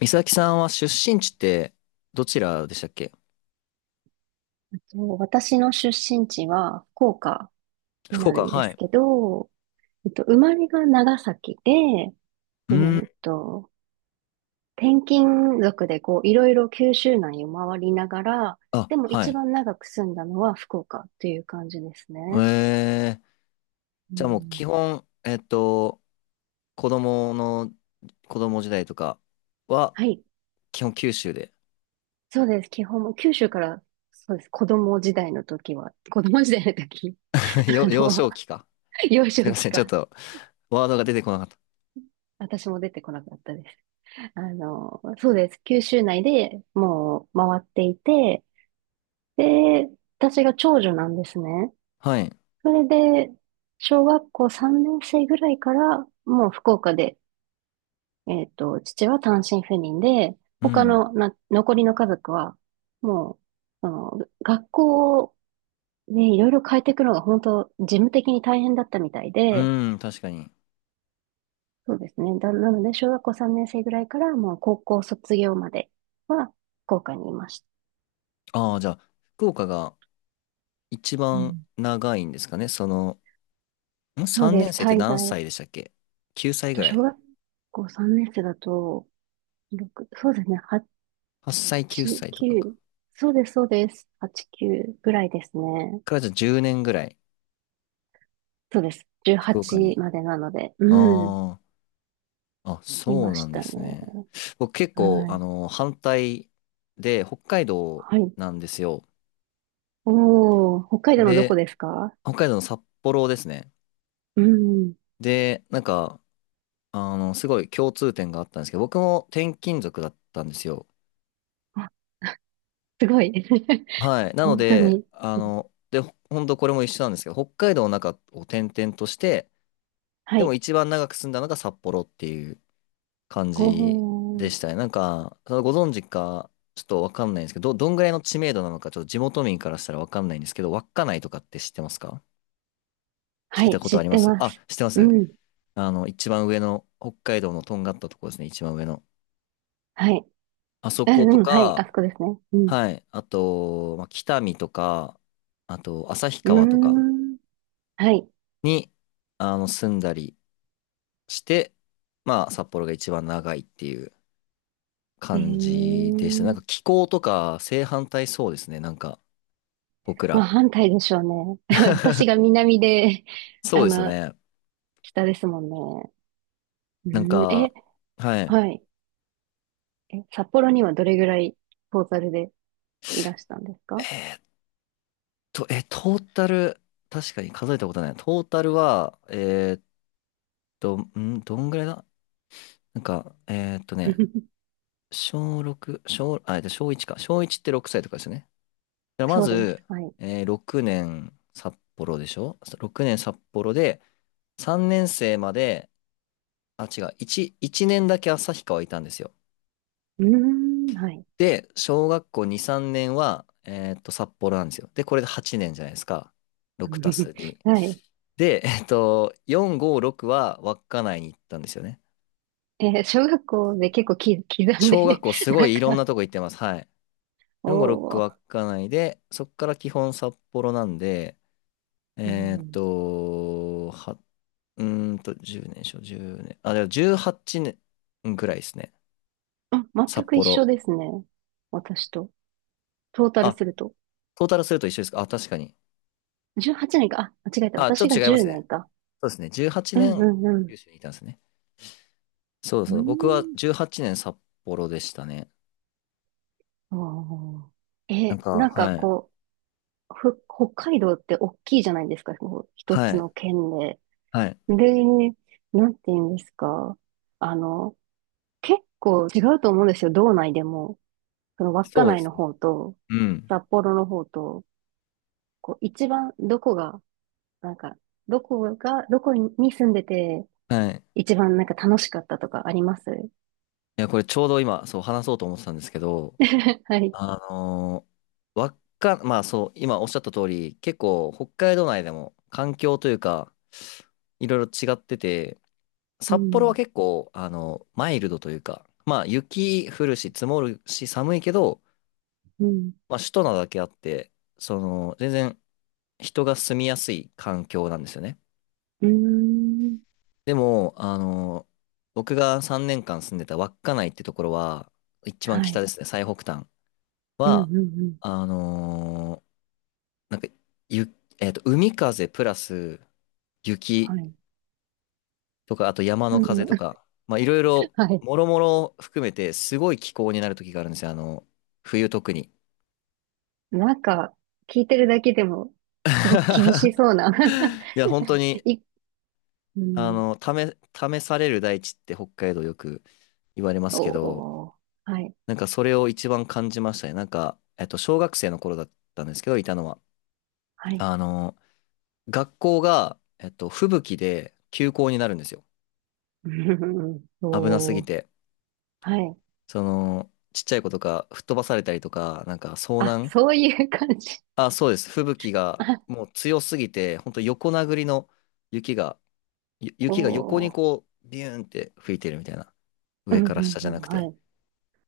美咲さんは出身地ってどちらでしたっけ？そう、私の出身地は福岡に福なる岡、んではすい。けど、生まれが長崎で、っうーん、と、転勤族でこう、いろいろ九州内を回りながら、であ、もは一い。番長く住んだのは福岡という感じですね。えー、うじゃあもう基ん。本、子供の、子供時代とかは、はい。基本九州で。そうです。基本も九州から、そうです。子供時代の時、あ幼の、少期か。幼すい少ま期せん、ちょっか、と、ワードが出てこなかった。私も出てこなかったです。そうです。九州内でもう回っていて、で、私が長女なんですね。はい。それで、小学校3年生ぐらいから、もう福岡で、父は単身赴任で、う他ん。のな、残りの家族は、もう、あの、学校をね、いろいろ変えていくのが本当、事務的に大変だったみたいで、うん、確かに。そうですね。なので、小学校3年生ぐらいから、もう高校卒業までは、福岡にいました。ああ、じゃあ、福岡が一番長いんですかね。その、そう 3 で年す。生って滞何在。歳でしたっけ？ 9 歳とぐら小い。学校3年生だと、6、そうですね。8歳、9 8、歳とかか。9。そうです、そうです。8、9ぐらいですね。からじゃあ10年ぐらい。そうです。福岡18に。までなので。うん。ああ、いそうまなしんでたね。すね。僕結は構、い。反対で、北海道はい。なんですよ。おー、北海道のどこで、ですか？北海道の札幌ですね。うん。で、なんか、すごい共通点があったんですけど、僕も転勤族だったんですよ。あ、すごい。はい。なの本当で、に。で、ほんとこれも一緒なんですけど、北海道の中を転々として、はでもい。一番長く住んだのが札幌っていう感おじでしたー。ね。なんか、そのご存知か、ちょっとわかんないんですけど、どんぐらいの知名度なのか、ちょっと地元民からしたらわかんないんですけど、稚内とかって知ってますか？は聞いたい、こ知とあっりまてす。まあ、す。知ってまうす。ん。一番上の、北海道のとんがったところですね、一番上の。はい。あそうことん、うん、はい。あか、そこですね。うん。はい、あと、まあ、北見とか、あと、旭うー川とかん。はい。に、住んだりして、まあ、札幌が一番長いっていうえ感じでした。なんえ、か気候とか正反対そうですね、なんか。僕まあら。反対でしょうね。私が南で、そうあですよの、ね。北ですもんね。なんうん、え、か、ははい。い。え、札幌にはどれぐらいトータルでいらしたんですか？ トータル、確かに数えたことない。トータルは、どんぐらいだ。なんか、小6、小、あ、えっと小1か。小1って6歳とかですよね。だからまそうでず、す。はい。う6 年札幌で、3年生まで、あ、違う、1年だけ旭川いたんですよ。ーん、はい。で、小学校2、3年は、札幌なんですよ。で、これで8年じゃないですか。6たす 2。はい。で、4、5、6は稚内に行ったんですよね。えー小学校で結構き刻んで？ 小学校 すごなんいいろんか、なとこ行ってます。はい。4、5、6おー、稚内で、そっから基本札幌なんで、うえーっん、と、は、うーんと、10年、じゅう年。あ、でも18年ぐらいですね。あ、全札く一幌。緒ですね。私と。トータルあ、すると。トータルすると一緒ですか。あ、確かに。18年か。あ、間違えた。あ、ちょっ私とが違いま10すね。年か。そうですね。18うん。年、うん。九州にいたんですね。そううそーう。僕はん。18年札幌でしたね。ああ。なんえ、か、はい。北海道って大きいじゃないですか、こう一はつい。の県で。はい。で、なんて言うんですか。あの、結構違うと思うんですよ、道内でも。その稚そうで内すのね。方と、うん。札幌の方と、こう、一番どこが、なんか、どこが、どこに住んでて、はい。い一番なんか楽しかったとかあります？ や、これちょうど今、そう話そうと思ってたんですけど、はい。あのわっか、まあそう、今おっしゃった通り、結構北海道内でも環境というか、いろいろ違ってて、う札幌はん。結構、マイルドというか、まあ雪降るし積もるし寒いけど、うん。まあ首都なだけあって、その、全然人が住みやすい環境なんですよね。うーん。でも、僕が3年間住んでた稚内ってところは、一番は北い。ですね、最北端うん。は、うん。あのなんか、ゆ、えっと、海風プラス雪はい。とか、あと山うのん。風と か、まあ、いろいろ、はい。もろもろ含めて、すごい気候になる時があるんですよ、冬特に。なんか、聞いてるだけでも、すごく厳しそうな。 いや、本当 に、い、うあん。の、試、試される大地って北海道よく言われますけど、おー。はい。なんかそれを一番感じましたね。なんか、小学生の頃だったんですけど、いたのは。はい。あの、学校が、吹雪で休校になるんですよ。うん。危なすぎおー。て。はい。その、ちっちゃい子とか吹っ飛ばされたりとか、なんか遭あ、難。そういう感じ。あ、そうです。吹雪 があ、もう強すぎて、本当横殴りの雪が、雪が横におー。こう、ビューンって吹いてるみたいな。う上ん、うからん、下じうゃん。なくはて。い。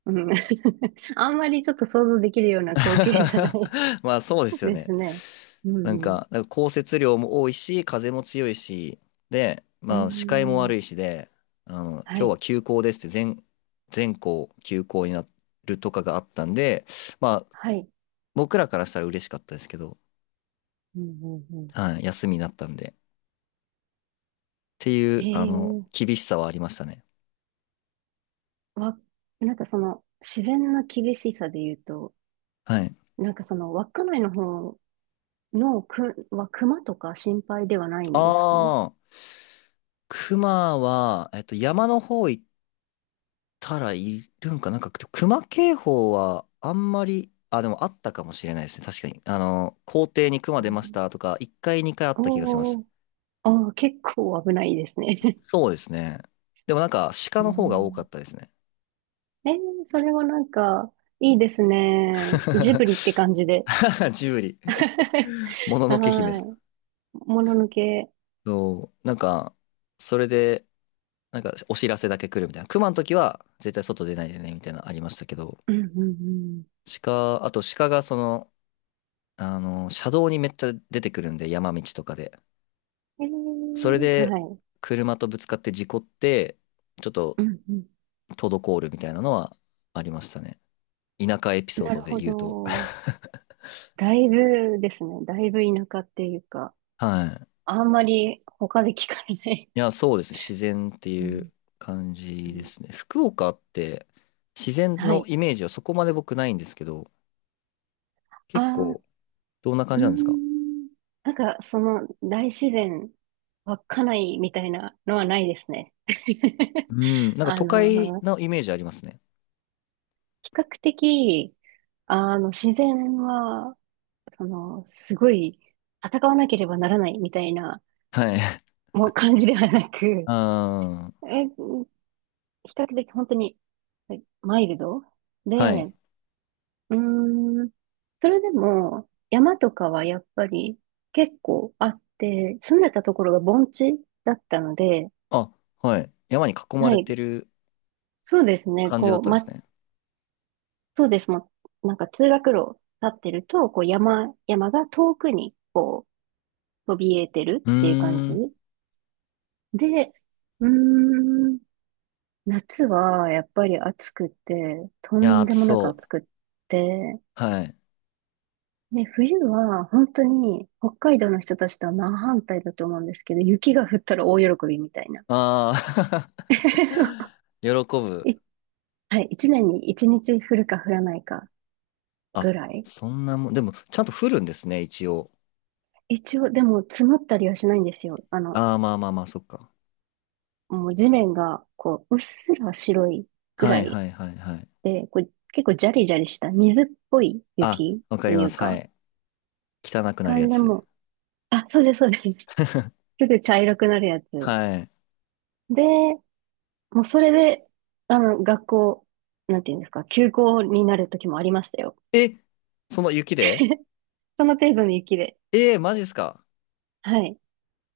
うん。あんまりちょっと想像できるような光景じゃない まあそうですよでね。すね。うなんん。か、なんか降雪量も多いし、風も強いし、で、うまあ視界もん。悪いしで、は今日はい。休校ですって全校休校になるとかがあったんで、まあはい。僕らからしたら嬉しかったですけど、うん、うん、うん。はい、休みになったんで、っていう、ええ、厳しさはありましたね。わ、なんかその、自然な厳しさで言うと、はい。なんかその、稚内の方は熊とか心配ではないんですか？ああ、熊は、山の方行たらいるんか、なんか、熊警報はあんまり、あ、でもあったかもしれないですね。確かに。校庭に熊う出ましん。たとか、1回、2回あった気がします。おー、あー、結構危ないですね。そうですね。でもなんか、鹿 うの方が多かっん。たですね。えー、それはなんか、いいですね。ジブリっ て感じで。ジブリ。もののけ姫ではすか。い。もののけ。そう、なんか、それで、なんか、お知らせだけ来るみたいな。熊の時は、絶対外出ないでね、みたいなのありましたけど、うん。うん。あと鹿がその、車道にめっちゃ出てくるんで、山道とかで。うそれん。えー、ではい。車とぶつかって事故って、ちょっとうん。うん。滞るみたいなのはありましたね。田舎エピソーなドるでほ言うと。ど。だいぶですね。だいぶ田舎っていうか。はい。あんまり他で聞かれない。いや、そうですね。自然ってういん。う感うじでん。すね。福岡って自然はのい。イメージはそこまで僕ないんですけど、あ結あ、構どんなう感ーじなんですか？ん。なんか、その大自然、稚内みたいなのはないですね。うん、なんかあ都会の、のイメージありますね。比較的、自然は、その、すごい、戦わなければならないみたいな、はい。もう感じではなく、あ比較的本当に、マイルドあはで、い。うーん。それでも、山とかはやっぱり結構あって、住んでたところが盆地だったので、あ、はい。山に囲まはれい。てるそうですね。感じだったんですね。そうです。なんか通学路立ってると、こう、山が遠くにこう、そびえてるうっていう感ーじ。ん。いで、うーん。夏はやっぱり暑くて、とや、ん暑でもなくそう。暑くって、はい。ね、冬は本当に北海道の人たちとは真反対だと思うんですけど、雪が降ったら大喜びみたいな。ああ 喜ぶ。い、はい、一年に一日降るか降らないかあ、ぐらい。そんなもん、でも、ちゃんと降るんですね、一応。一応、でも積もったりはしないんですよ。ああ、まあまあまあ、そっか。もう地面がこう、うっすら白いぐはらいいはいはいはい。で、こう結構ジャリジャリした水っぽいあ、雪わかとりいまうす。はか、い。汚くなあるやれでつ。も、あ、そうです、そうです。すぐ茶色くなるやつ。はい。で、もうそれで、学校、なんていうんですか、休校になる時もありましたよ。え、その雪で？その程度の雪で。マジっすか？はい。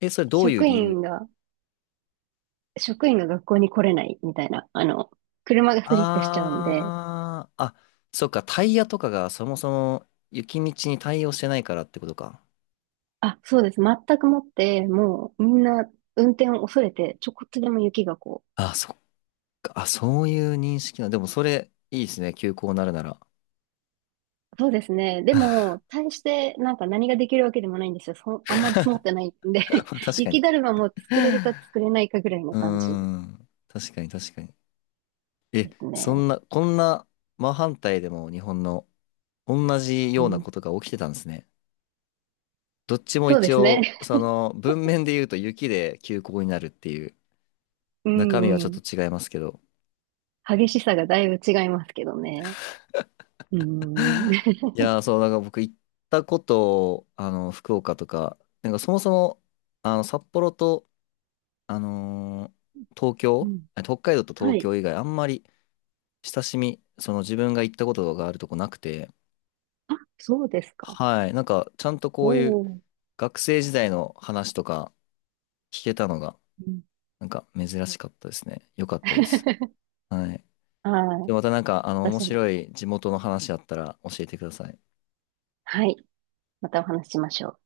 え、それどういう職理由？員が、職員が学校に来れないみたいな、車がスリップしちゃうんで、ああー、あ、そっか、タイヤとかがそもそも雪道に対応してないからってことか。あ、そうです。全くもって、もうみんな運転を恐れて、ちょこっとでも雪がこあ、そっか、あ、そういう認識な。でもそれ、いいですね、休校になるなら。う、そうですね。で も、大してなんか何ができるわけでもないんですよ。そ、あんまり積もってないんで。 確か雪だに。るまも作れるか作れないかぐらいのうー感じん。確かに確かに。ですそね。んな、こんな真反対でも日本の同じうようなん、ことが起きてたんですね。どっちもそうで一すね。応、その文面で言うと雪で休校になるっていうう中身はん。ちうょっん。と違いますけど。激しさがだいぶ違いますけどね。うん。いやー、そう、なんか僕行ったこと、福岡とか、なんかそもそも、札幌と、あのー東う京、ん。あ、北海道と東はい。京以外あんまり親しみ、その自分が行ったことがあるとこなくて、あ、そうですか。はい。なんか、ちゃんとおこういうお。学生時代の話とか聞けたのが、うん。 なんか珍しかったですね。よかったです。はい。はで、い。またなんか、面私も。白い地元の話あったら教えてください。はい。またお話ししましょう。